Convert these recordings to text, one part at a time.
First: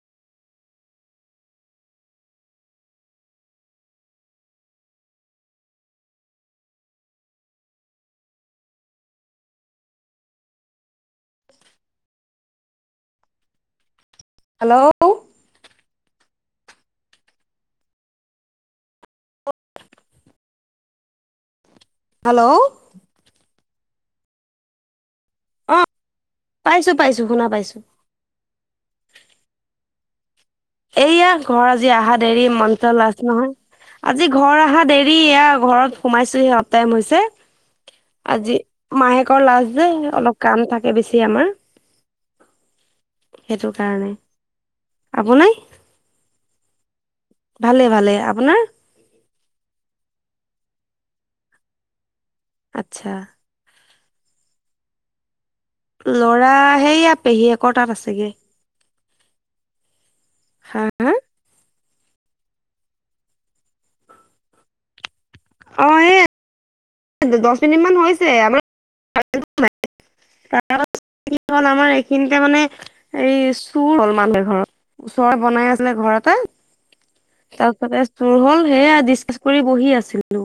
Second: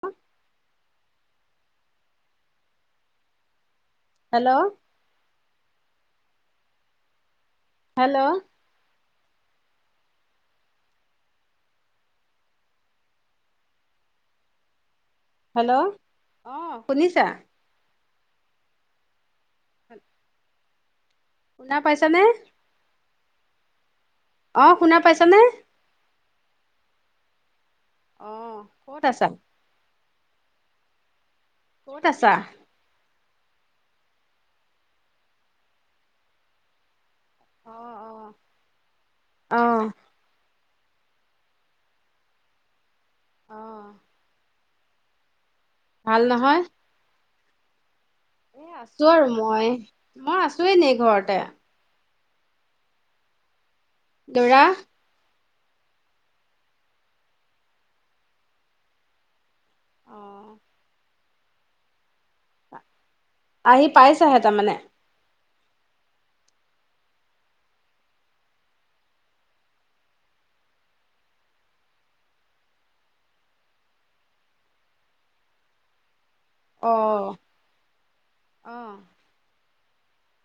হ hello hello hello hello অ শুনিছা উ শুনা পাইছানে হেল্ল' অ শুনা পাইছ নে অ পাইছো পাইছো শুনা পাইছো অ ক'ত আছা এইয়া ঘৰ আজি ক'ত আহা আছা দেৰি মঞ্চল লাছ নহয় আজি ঘৰ অহা দেৰি এয়া ঘৰত সোমাইছোহি সপটাইম হৈছে অ আজি মাহেকৰ লাজ যে অলপ কাম থাকে বেছি আমাৰ সেইটো কাৰণে আব নাই ভাল নহয় ভালে ভালে আপোনাৰ আছো আৰু মই আছোঁ [unintelligible] আচ্ছা লৰা লৰা সেইয়া পেহীয়েকৰ তাত আছেগৈ। হা আ আহি পাইছাহে তাৰমানে অ এই দহ মিনিট মান হৈছে আমাৰ [unintelligible] কি হ'ল আমাৰ এই খিনিতে মানে এই চুৰ হ'ল মানুহৰ ঘৰত [unintelligible] বনাই আছিলে ঘৰতে। অ তাৰ পিছতে চোৰ হ'ল অ সেইয়া ডিচকাচ কৰি বহি আছেো। হেল্ল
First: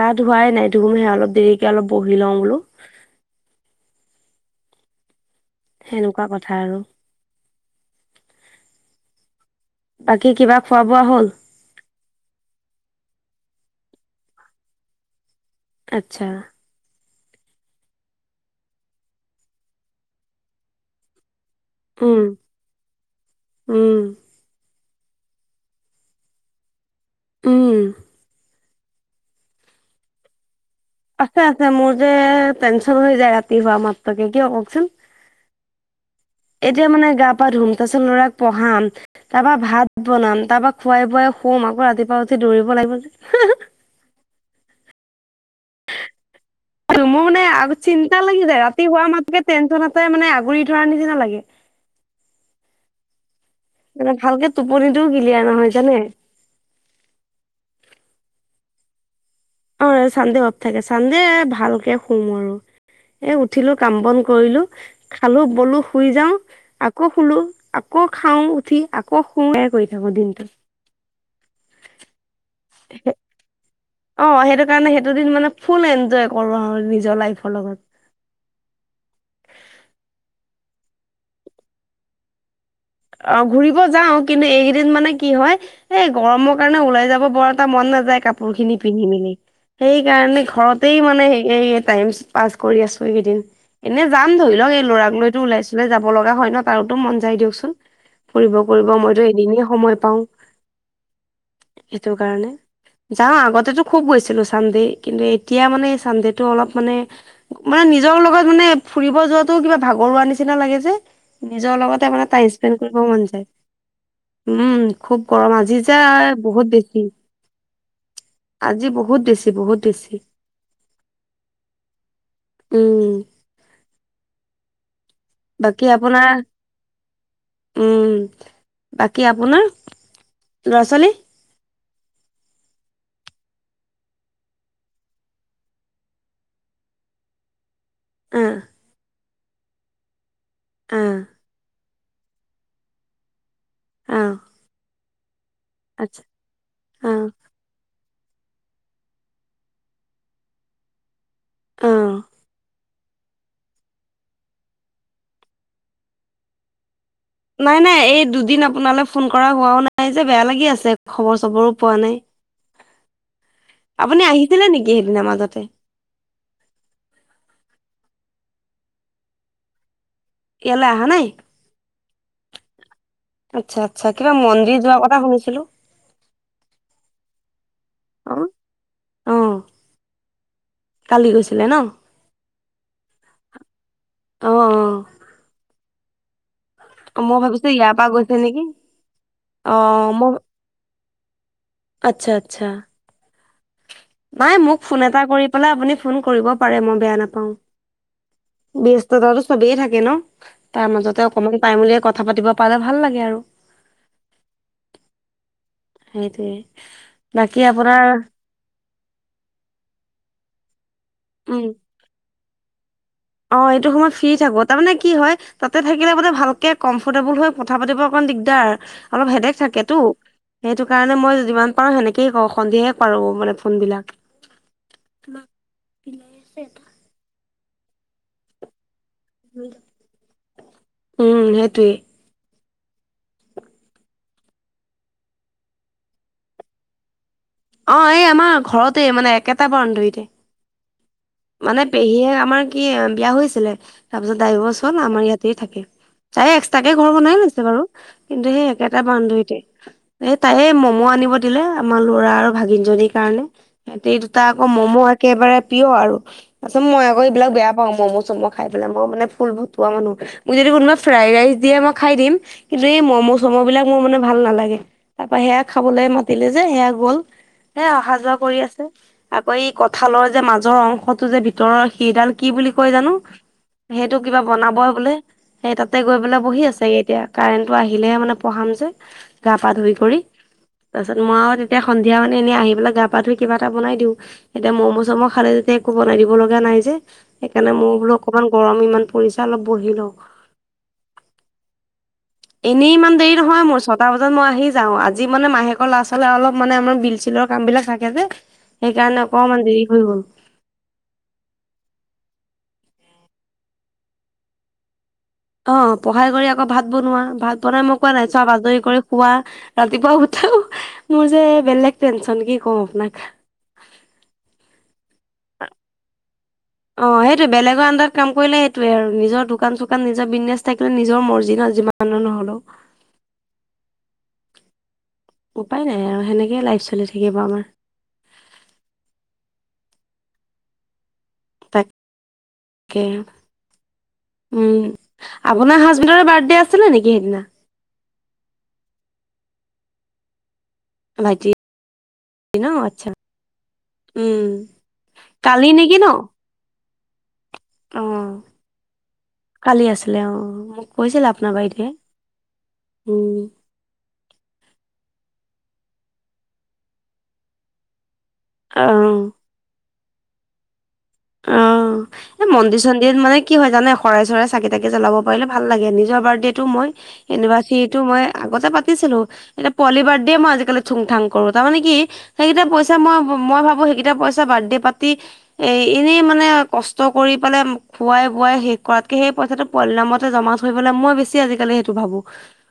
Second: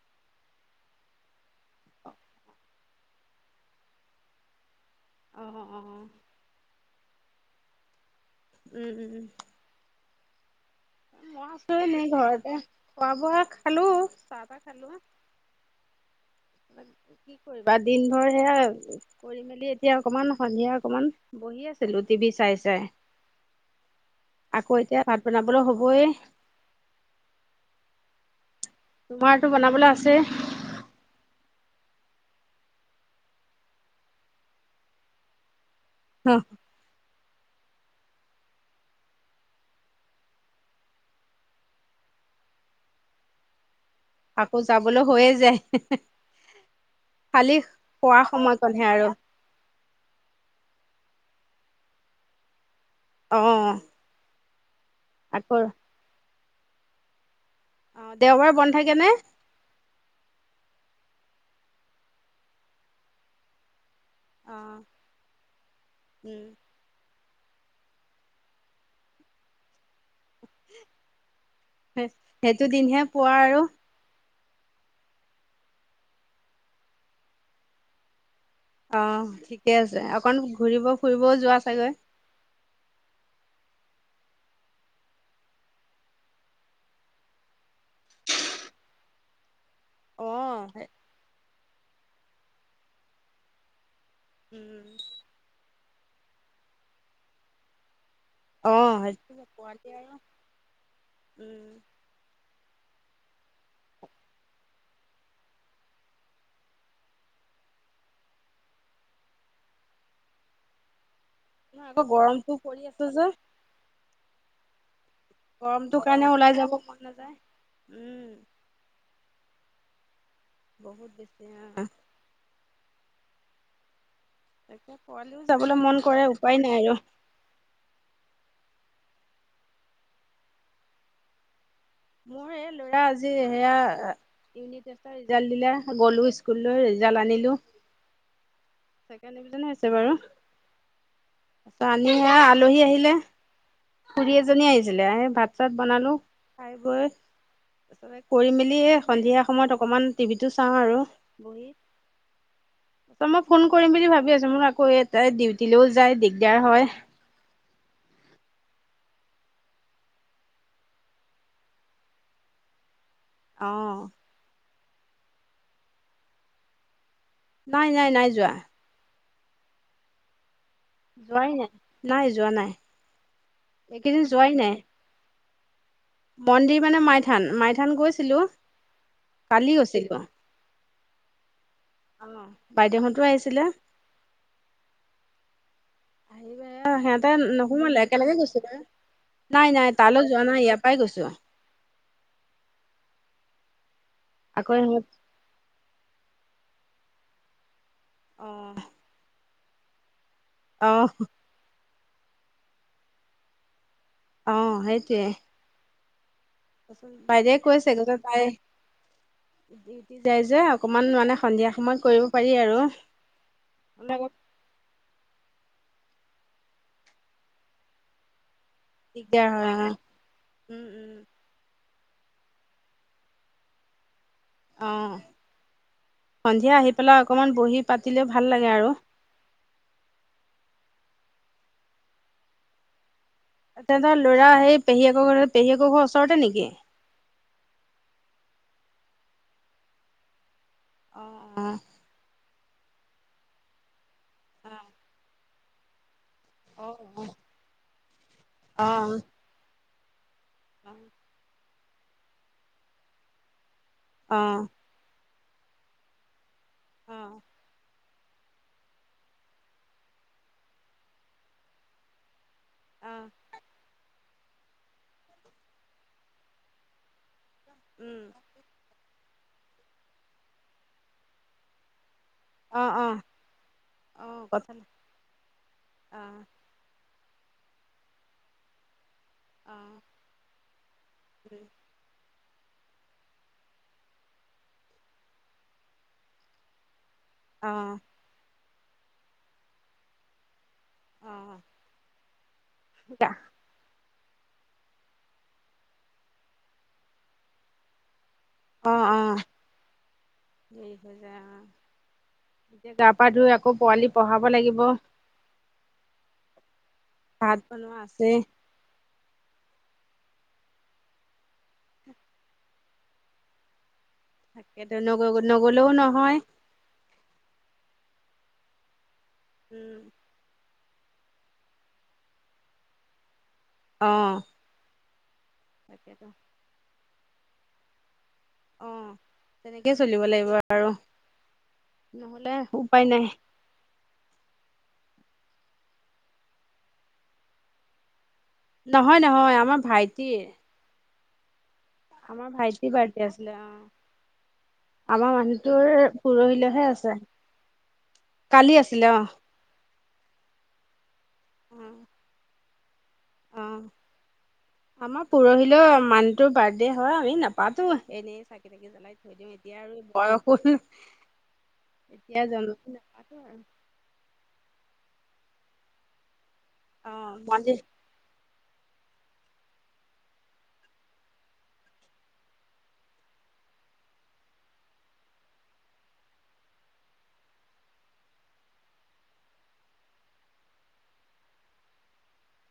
গা ধুৱাই নাই থুবকেই অলপ দেৰিকে অলপ বহি লওঁ বোলো অ অ সেনেকুৱা কথা আৰু উম, উম। বাকী কিবা খোৱা বোৱা হ'ল মই আছোঁ এনেই ঘৰতে খোৱা বোৱা খালো চাহ তাহ খালো হে। আচ্ছা। কি কৰিবা দিন ভৰ সেয়া, কৰি মেলি এতিয়া অকমান সন্ধিয়া অকমান। বহি আছিলো উম টিভি চাই চাই, উম আকৌ এতিয়া ভাত বনাবলৈ হ'ব। বহ য়ে। উম। তোমাৰটো বনাবলৈ আছে? আছে আছে মোৰ যে টেনচন হৈ যায় ৰাতিপুৱা মাতবাকে, কিয় কওকচোন? এতিয়া মানে গাত ধুম তাৰপাছত ল'ৰাক পঢ়াম তাৰপা ভাত বনাম, তাৰপা খোৱাই বোৱাই শুম, আকৌ ৰাতিপুৱা উঠি দৌৰিব লাগিব যে। আকৌ যাবলৈ হৈয়ে যায় মোৰ মানে খালি আগত খোৱা চিন্তা লাগি যায়। সময়কণহে ৰাতি শুৱা আৰু মাত্ৰকে টেনচনত চে মানে আগুৰি থোৱাৰ নিচিনা লাগে। অ'। মোৰ দিনটো কিলিয়াৰ আকৌ নহয় জানে? অ', দেওবাৰে বন্ধ থাকে নে? অ', চান্দে অফ থাকে। চান্দে ভালকে শুম আৰু এ, উঠিলোঁ কাম বন অ কৰিলোঁ খালো বলো শুই যাওঁ, উম আকৌ শুলোঁ আকৌ খাওঁ উঠি, আকৌ শুওঁ এয়া কৰি থাকোঁ দিনটো। হে সেইটো দিনহে শুৱা আৰু। অ', সেইটো কাৰণে সেইটো দিন মানে ফু'ল এনজয় কৰো আৰু নিজৰ লাইফৰ লগত। অহ ঠিকে আছে। অকণ ঘূৰিব ফুৰিবও যোৱা চাগৈ। অ', ঘুৰিব যাও কিন্তু এইকেইদিন মানে কি হয়, এই গৰমৰ কাৰণে ওলাই যাব বৰ এটা মত নাযায়, কাপোৰ খিনি পিন্ধি মেলি। অ সেইকাৰণে ঘৰতে মানে এ, টাইম পাছ কৰি আছোঁ এইকেইদিন। এনে যাম ধৰি ল উম এই ল'ৰাক লৈতো ওলাই চুলাই যাব লগা হয় ন'। তাৰোটো মন যায় দিয়কচোন। ফুৰিব অ কৰিব মইতো সেইটো এদিনহে পোৱালি সময় আৰু পাও, উম সেইটো কাৰণে। যাওঁ আগতেটো খুব গৈছিলোঁ চানডে, কিন্তু এতিয়া মানে চানডেটো অলপ মানে, মানে নিজৰ লগৰ লগত মানে ফুৰিব যোৱাটো কিবা ভাগৰুৱাৰ নিচিনা লাগে যে, নিজৰ ন আকৌ লগতে মানে টাইম গৰমটো স্পেণ্ড পৰি কৰিব আছে মন যে যায়। উম, খুব গৰম আজি যে গৰমটোৰ কাৰণে ওলাই বহুত যাব মন বেছি। নাযায়। উম, আজি বহুত বেছি, বহুত বেছি। বহুত বেছি অ'। উম তাকে পোৱালিও যাবলৈ বাকী মন কৰে আপোনাৰ, উপায় নাই আৰু। উম। বাকী আপোনাৰ, ল'ৰা ছোৱালী? মোৰ এই ল'ৰা আজি সেয়া ইউনি টেষ্টৰ ৰিজাল্ট দিলে গ'লো স্কুললৈ, ৰিজাল্ট আনিলো। অহ। ছেকেণ্ড ডিভিচন হৈছে বাৰু। আহ। আনি সে আলহী আহিলে, অ খুৰী এজনী আহিছিলে। আহ ভাত চাত বনালো। আচ্ছা খাই বৈ অ তাৰপাছতে কৰি মেলি এ, সন্ধিয়া সময়ত অকমান টিভিটো চাওঁ আৰু। বহি। অ ত' মই ফোন কৰিম বুলি ভাবি আছোঁ মোৰ আকৌ, এটাই ডিউটিলৈ যায় দিগদাৰ হয়। নাই নাই এই দুদিন আপোনালৈ ফোন কৰা হোৱাও নাই যে, বেয়া লাগি আছে খবৰ চবৰো পোৱা নাই। উ আপুনি আহিছিলে নেকি? সেইদিনা মাজতে। নাই, নাই, নাই যোৱা। ইয়ালৈ অহা যোৱাই নাই, নাই যোৱা নাই। আচ্ছা, আচ্ছা এইকেইদিন কিবা যোৱাই নাই। মন্দিৰ যোৱা কথা শুনিছিলো। মন্দিৰ মানে মাইথান, মাইথান অ গৈছিলো, অ কালি গৈছিলো। কালি গৈছে। নে বাইদেউহঁতো আহিছিলে। অ', অ'। সিহঁতে মই ভাবিছো ইয়াৰ নোসোমালে পৰা গৈছে একেলগে নেকি গৈছিলো এ নাই অ নাই তালৈ মই যোৱা নাই ইয়াৰ পৰাই গৈছো। যোৱা আচ্ছা, আচ্ছা। নাই আকৌ মোক ফোন সিহঁত এটা কৰি পেলাই, আপুনি ফোন কৰিব পাৰে মই বেয়া নাপাওঁ। অ', ব্যস্ততাটো চবেই থাকে ন' তাৰ অ', মাজতে অকমান পাইমুলিয় ক কথা পাতিব পালে ভাল লাগে আৰু। অ', সেইটোৱে। সেইটোৱে তাৰপিছত বাকী আপোনাৰ উটি যাই যে অকমান মানে উম সন্ধিয়া সময়ত কৰিব পাৰি আৰু। অ', এইটো নহ'লে সময়ত ফ্ৰী অলপ থাকো তাৰমানে কি হয় তাতে থাকিলে মানে ভালকে ক্মফ'ৰ্টেবল হৈ কথা পাতিব অকণ দিগদাৰ। অলপ দিগদাৰ হেদেক হয়, থাকেতো অ'। সেইটো উম, উম, কাৰণে মই যিমান পাৰো সেনেকে ক সন্ধিয়ে কৰো মানে ফোন বিলাক। অ', সন্ধিয়া আহি পেলাই অকমান বহি পাতিলেও ভাল লাগে আৰু। উম, সেইটোৱে। তেতৰ ল'ৰা সেই পেহীয়েকৰ ঘৰ পেহীকৰ ঘৰৰ ওচৰতে নেকি? অ', এই আমাৰ ঘৰতে মানে একেটা বাউণ্ডেৰীতে। অ অ মানে পেহীয়ে আমাৰ কি বিয়া হৈছিলে তাৰপিছত ডাইভৰ্চ হ'ল, আমাৰ ইয়াতেই থাকে। চাই অ এক্সট্ৰাকে ঘৰ বনাই লৈছে বাৰু কিন্তু সেই একেটা বাউণ্ডেৰীতে। এ তাইে মমো আনিব দিলে আমাৰ ল'ৰা আৰু ভাগিন জনীৰ কাৰণে। সিহঁতে অ দুটা আকৌ ম'মো একেবাৰে প্ৰিয় আৰু। আছ মই অ আকৌবিলাক বেয়া পাওঁ ম'ম মই খাই পেলাই মই মানে ফুল ভতুৱা মানুহ ম যদি কোনোবাই ফ্ৰাইড ৰাইচ দিয়ে মই খাই দিম কিন্তু এই অ ম'ম' চ'ম' বিলাক মোৰ মানে ভাল নালাগে তাৰ পৰা সেয়া খাবলৈ মাতিলে যে সেয়া গ'ল। হে অহা উম যোৱা কৰি আছে আকৌ এই কঁঠালৰ যে মাজৰ অংশটো যে ভিতৰৰ সেইডাল কি বুলি অ কয় অ জানো সেইটো অ কিবা বনাব কথা বোলে সেই তাতে গৈ অ পেলাই বহি আছে এতিয়া। কাৰেণ্টটো আহিলেহে মানে পঢ়াম যে গা পা অ ধুই কৰি তাৰপিছত মই আৰু তেতিয়া সন্ধিয়া মানে এনেই আহি পেলাই গা পা ধুই কিবা এটা বনাই দিওঁ এতিয়া ম'মো চ'ম' খালে যেতিয়া বনাই দিব লগা নাই যে সেইকাৰণে অ মই বোলো অকমান গৰম ইমান পৰিছে অলপ বহি লওঁ। অ'। এনেই ইমান গা দেৰি নহয় মোৰ চত তাৰ বজাত মই আহি যাওঁ আজি মানে মাহেকৰ ল'ৰা ছোৱালে অলপ মানে আমাৰ বিল চিলৰ কাম বিলাক থাকে যে। অ অ সেইকাৰণে অকমান দেৰি হৈ গ'ল। দেৰি হৈ যায় অ এতিয়া গা পা ধুই আকৌ পোৱালি পঢ়াব লাগিব। অ', পঢ়াই কৰি আকৌ ভাত বনোৱা, ভাত বনাই বনোৱা মই কোৱা আছে নাই চোৱা আজৰি কৰি খোৱা। ৰাতিপুৱা উঠও মোৰ যে বেলেগ টেনচন কি কওঁ আপোনাক। তাকেতো নগ নগলেও নহয়। অ', সেইটোৱে বেলেগৰ আডাৰত কাম কৰিলে সেইটয়ে আৰু নিজৰ দোকান উম চোকান নিজৰ বিজনেচ থাকিলে নিজৰ মৰ্জি যিমান নহ'লেও। অ'। উপায় নাই আৰু তাকেতো সেনেকেই লাইফ চলি থাকিব আমাৰ। অ', তেনেকেই চলিব লাগিব আৰু। নহ'লে উপায় তাকে নাই উম, আপোনাৰ হাজবেণ্ডৰ বাৰ্থডে আছিলে নেকি সেইদিনা? নহয়-নহয় আমাৰ ভাইটিৰ। ভাইটিৰ। আমাৰ ভাইটি বাৰ্থডে আছিলে অ', উম আমাৰ কালি মানুহটোৰ নেকি ন পৰহিলেহে আছে। অ' কালি আছিলে অ, কালি আছিলে অ' মোক কৈছিল আপ নাৰ অ, ভাইটিয়ে। অ' আমাৰ পৰহিলে মানটোৰ বাৰ্থডে হয় আমি নাপাতো। এনেই চাকি তাকি অ জ্বলাই থৈ দিওঁ এতিয়া আৰু বয়সু হল। অ' এই মন্দিৰ চন্দিৰ নাপাতো মানে কি আৰু হয় জানে শৰাই চৰাই চাকি তাকি জ্বলাব পাৰলে ভাল লাগে নিজৰ বাৰ্থডেটো মই অ, মন্দিৰ এনিভাৰ্চাৰীটো মই আগতে পাতিছিলো এতিয়া পোৱালিৰ বাৰ্থডে মই আজিকালি থুংথাং কৰো তাৰ মানে কি সেইকেইটা পইচা মই মই ভাবো সেইকেইটা পইচা বাৰ্থডে পাৰ্টি এই এনেই মানে কষ্ট কৰি পেলাই খোৱাই বোৱাই শেষ কৰাতকে সেই পইচাটো পোৱাল নামতে জমা থৈব পেলে মই বেছি আজালি সেইটো ভাবো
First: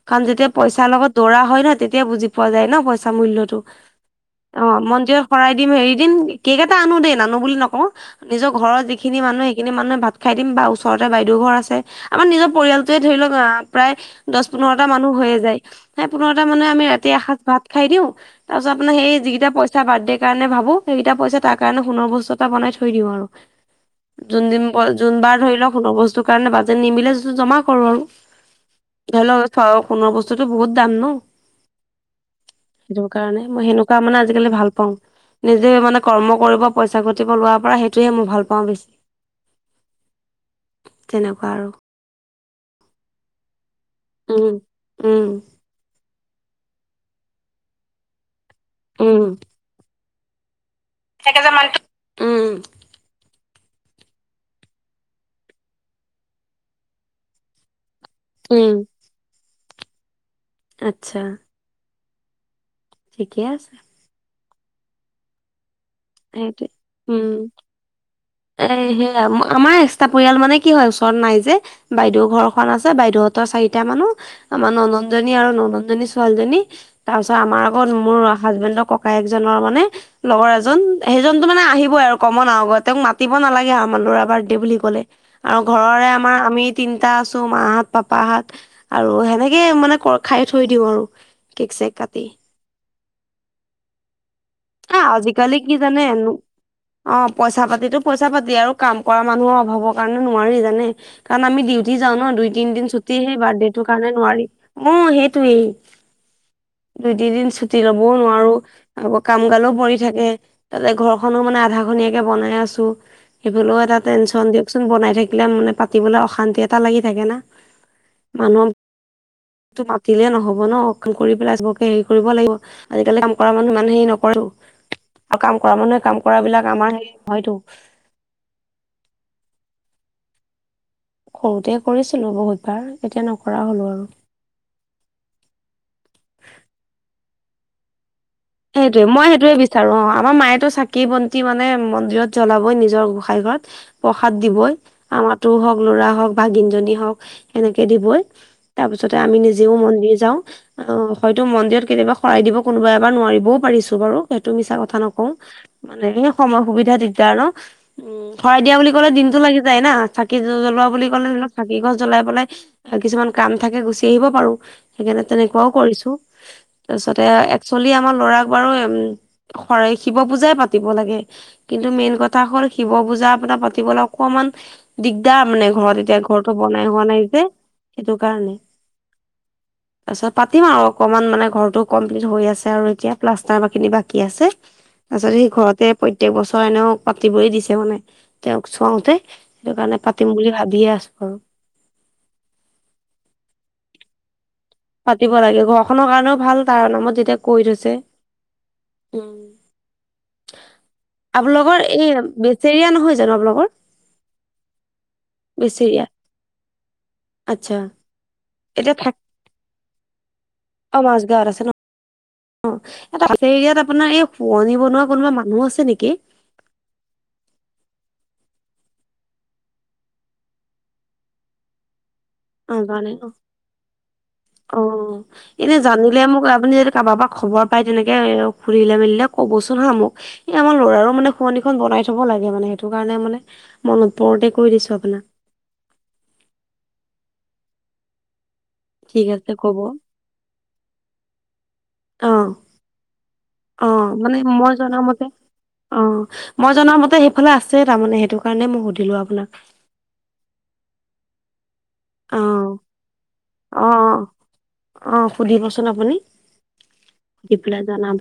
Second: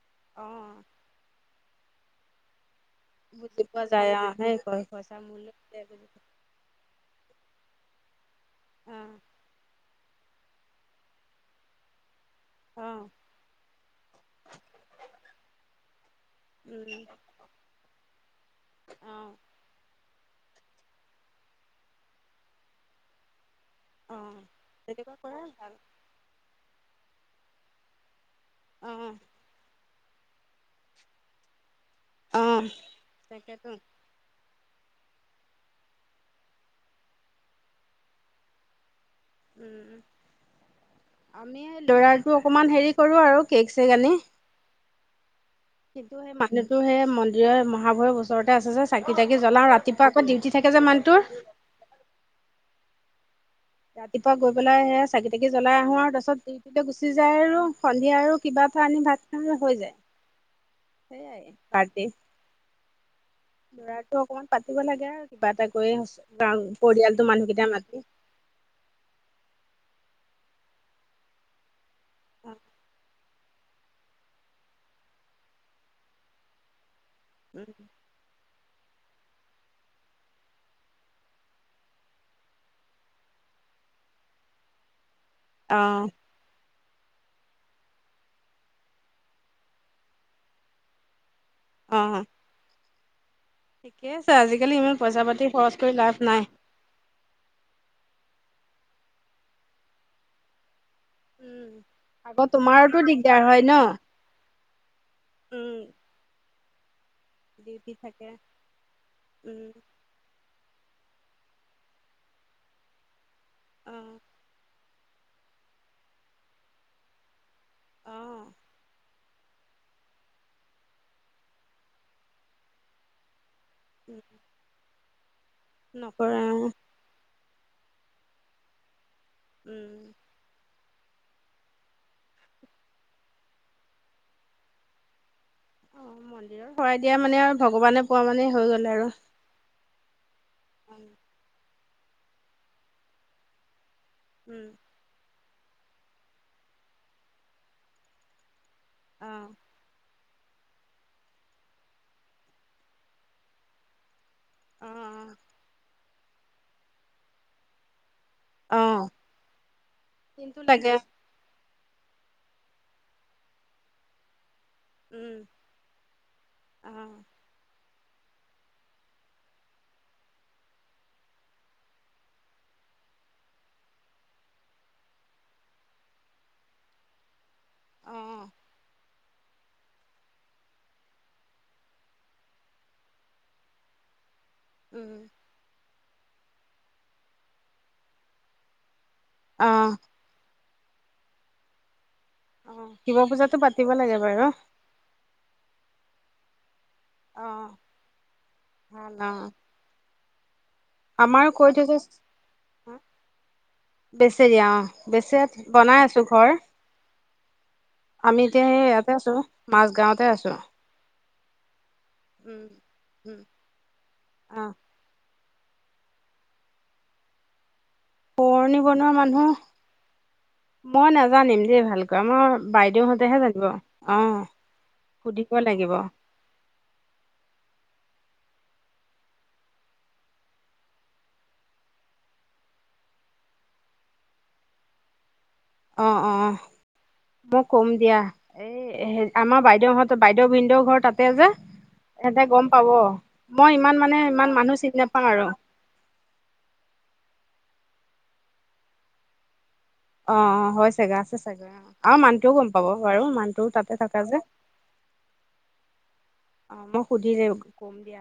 কাৰণ অ, যেতিয়া পইচাৰ লগত দৌৰা হয় ন তেতিয়া বুজি পোৱা যায় ন। আচা মূল্যতো বুজি পোৱা যায় সেই অ পইচা মন্দিৰৰ মূল্য শৰাই দিম হেৰি দিন বুজি কেক এটা আনো দেই নানো বুলি নকওঁ। নিজৰ ঘৰ অ, যিখিনি মানুহ সেইখিনি মানুহে ভাত খাই দিম বা ওচৰতে বাইদেউ ঘৰ আছে। আমাৰ নিজৰ অ, পৰিয়ালটোৱে ধৰি লওক আহ প্ৰায় দহ পোন্ধৰটা মানুহ হৈয়ে যায় সেই পোন্ধৰটা মানুহে আমি উম, ৰাতি এসাছ ভাত খাই দিওঁ তাৰপিছত আপুনাৰ অ, সেই যিকেইটা পইচা বাৰ্থডে কাৰণে সেই কেইটা পইচা তাৰ কাৰণে সোণৰ বস্তু এটা বনাই থৈ দিওঁ আৰু। অ, যোনিন তেনেকুৱা যোনবাৰ কৰাই ধৰি লওক ভাল সোণৰ বস্তুৰ কাৰণে বাজেট নিমিলে য জমা কৰো আৰু। অ, ধৰি লওক চ সোণৰ বস্তুটো বহুত দাম ন। অ, সেইটো কাৰণে মই তাকেতো সেনেকুৱা মানে আজিকালি ভাল পাও। নিজে মানে কৰ্ম কৰিব পইচা ঘটিব লোৱাৰ পৰা সেইটোহে মই ভাল পাওঁ বেছি। উ, তেনেকুৱা আমি আৰু। লৰাটো অকমান হেৰি কৰো আৰু কেক চেক আনি উম-উম, ত সে মানুহেই মন্দিৰৰ মহাভয়ৰ ওচৰতে আছে চাকি উম। উম, তাকি জলাও ৰাতিপুৱা আকৌ ডিউটি থাকে যে মানুহটোৰ। ৰাতিপুৱা গৈ পেলাই সে চাকি তাকি জ্বলাই আহো আৰু তাপিছত তিতে গুচি যায় আৰু। সন্ধিয়া আৰু কিবা উম, এটা আনি ভাত খা হৈ যায় আচ্ছা সেইয়াই পাৰ্টি। ঠিকে আছে। অকণমান পাতিব লাগে আৰু কিবা এটা। কৰি সেইটোৱে পৰিয়ালটো উম, মানুহকেইটা মাতি এ সেয়া আমাৰ পটা পৰিয়াল মানে কি হয় ওচৰত নাই যে বাইদেউ ঘৰখন আছে, বদেউহঁতৰ চাৰি এতিয়া মানুহ আমাৰ ননন জনী আৰু নননজনী ছোৱালীজনী। তাৰ পিছত আমাৰ আগত মোৰ হাজবেণ্ডৰ ককাই এজনৰ মানে লগৰ এজন, সেইজনতো মানে আহিবই আৰু কমন আ আগত তেওঁক মাতিব নালাগে আৰু মানু ল'ৰা বাৰ্থডে বুলি ক'লে। আৰু অ ঘৰৰে আমাৰ আমি তিনটা আছো। মাহত পাপাহত আৰু সেনেকে মানে খাই থৈ দিওঁ আৰু। কেক-চেক কাতি। থিকে আছে। আজিকালি ইমান আহ পইচা পাতি আজিকালি কি খৰচ কৰি জানে লাভ নাই অ' পইচা পাতিতো পইচা পাতি আৰু। কাম কৰা মানুহৰ অভাৱৰ কাৰণে নোৱাৰি জানে। কাৰণ আমি উম ডিউটি যাও ন আকৌ দুই তিন দিন তোমাৰোতো ছুটি সেই দিগদাৰ হয় বাৰ্থডে ন তৰ কাৰণে নোৱাৰি ম সেইটোয়েই। উ [inaudible] দুই তিনিদিন ছুটি লবও নোৱাৰো আকৌ কাম গালো উম পৰি থাকে। তাতে ঘৰখনো মানে আধাখননিয়াকে বনাই আছো সেইবিলও এটা অ তেলচন দিয়ক বনাই থাকিলে মানে পাতিবলৈ অশান্তি এটা লাগি থাকে না অ মানুহক। টো মাতিলে নহব ন কৰি পেলাই চবৰকে হেৰি কৰিব লাগিব আজিকালি কাম কৰা মানুহ ইমান হেৰি উম নক। কৰ আৰু কাম কৰা মানুহে কাম নকৰে কৰা অ বিলাক আমাৰ হে হয়তটো উম সৰুতে কৰিছিলোঁ বহুতবাৰ এতিয়া নকৰা হ'লোঁ আৰু অ মন্দিৰত শৰাই দিয়া মানে আৰু ভগৱানে পোৱা মানে হৈ গ'ল সেইটোয়ে আৰু মই সেইটোয়ে বিচাৰো অ আমাৰ মায়েতো চাকি বন্তি মানে মন্দিৰত জ্বলাবই নিজৰ গোসাই ঘৰত প্ৰসাদ উম দিবই আমাক হওক লৰা হওক বা গিনজনী হওক সেনেকে দিবই তাৰপিছতে অ আমি নিজেও মন্দিৰ যাওঁ অ হয়তো মন্দিৰত কেতিয়াবা শৰাই দিব কোনোবা এবাৰ নোৱাৰিব বও পাৰিছো বাৰু সেইটো মিছা অ কথা নকওঁ অ মানে সেই সময় সুবিধা দিগদাৰ ন উম হৰাই দিয়া অ বুলি ক'লে দিনতটো লাগি যায় না চাকি দিনটো জ্বলোৱা লাগে বুলি ক'লে ধক খাকি গছ জ্বলাই পেলাই কিছুমান কাম থাকে গুচি আহিব পাৰো সেইকাৰণে উম তেনেকুৱাও কৰিছো অ তাৰপিছতে একচুৱেলি আমাৰ ল'ৰা ব শিৱ পূজাই পাতিব লাগে কিন্তু মেইন কথা হ'ল শি পজা পাতিবলৈ অকমান দিগদাৰ মানে ঘৰত এতিয়া ঘৰটো বনাই হোৱা নাই যে সেইটো অ কাৰণে তাৰপিছত পাতিম আৰু অকমান মানে ঘৰটো কমপ্লিট হৈ আছে আৰু এতিয়া প্লাষ্টাৰ বা খিনি বাকী আছে উম তাৰ পিছত সেই ঘৰতে প্ৰত্যেক বছৰ এনেওঁ পাতিবই দিছে মানে তেওঁক চুৱওতে অ সেইটো কাৰণে পাতিম বুলি ভাবি বিৰাজ কৰোঁ অ শিৱ পূজাতো পাতিব লাগে বাৰু পাতিব লাগে ঘৰখনৰ কাৰণেও ভাল তাৰ নামত যেতিয়া অ কৈ থৈছে ভাল উম অ আমাৰো কৈ আপোনালোকৰ থৈছে এই বেচেৰিয়া নহয় জানো আপোনালোকৰ বেচেৰিয়া অ বে চে বনাই বেচেৰিয়া আছো ঘৰ আচ্ছা আমি এতিয়া সেই ইয়াতে আছো মাজগাৱতে আছো অ এটাছেয়াত উম উম আপোনাৰ এই অ খুৱনি বনোৱা কোনোবা মা মনো আছে নেকি পুৰণি বনোৱা মানুহ মই নাজানিম যেই ভালকে মাৰ অ যোৱা নাই অ বাইদেউহতেহে জানিব অ অ সুধিব এনে লাগিব জানিলে মোক আপুনি যদি কাৰোবাৰ পৰা খবৰ পায় তেনেকে ঘুৰিলে মেলিলে ক'বচোন হা মোক এই আমাৰ ল'ৰাৰো মানে খুৱনিখন বনাই থব লাগে মানে সেইটো কাৰণে [unintelligible] অ অ মই কম দিয়া এইে ঠিক আছে আমাৰ ক'ব বাইদেউহঁতৰ বাইদেউ ভিনদেউৰ ঘৰ তাতে যে অ সহতে গম পাব মই অ ইমান মানে ইমান মই মানুহ চিনি জনামতে নাপাওঁ আৰু অ মই জন মতে সেইফালে আছে তাৰমানে সেইটো কাৰণে মই সুধিলো আপোনাক অ অ হয় চাগে আছে চগে অ আৰু অ মানুটোও গম পাব বাৰু মানুটোও অ তাতে থাকা যে অ সুধিবচোন আপুনি অ মই সুধি পেলাই কম জানা দিয়া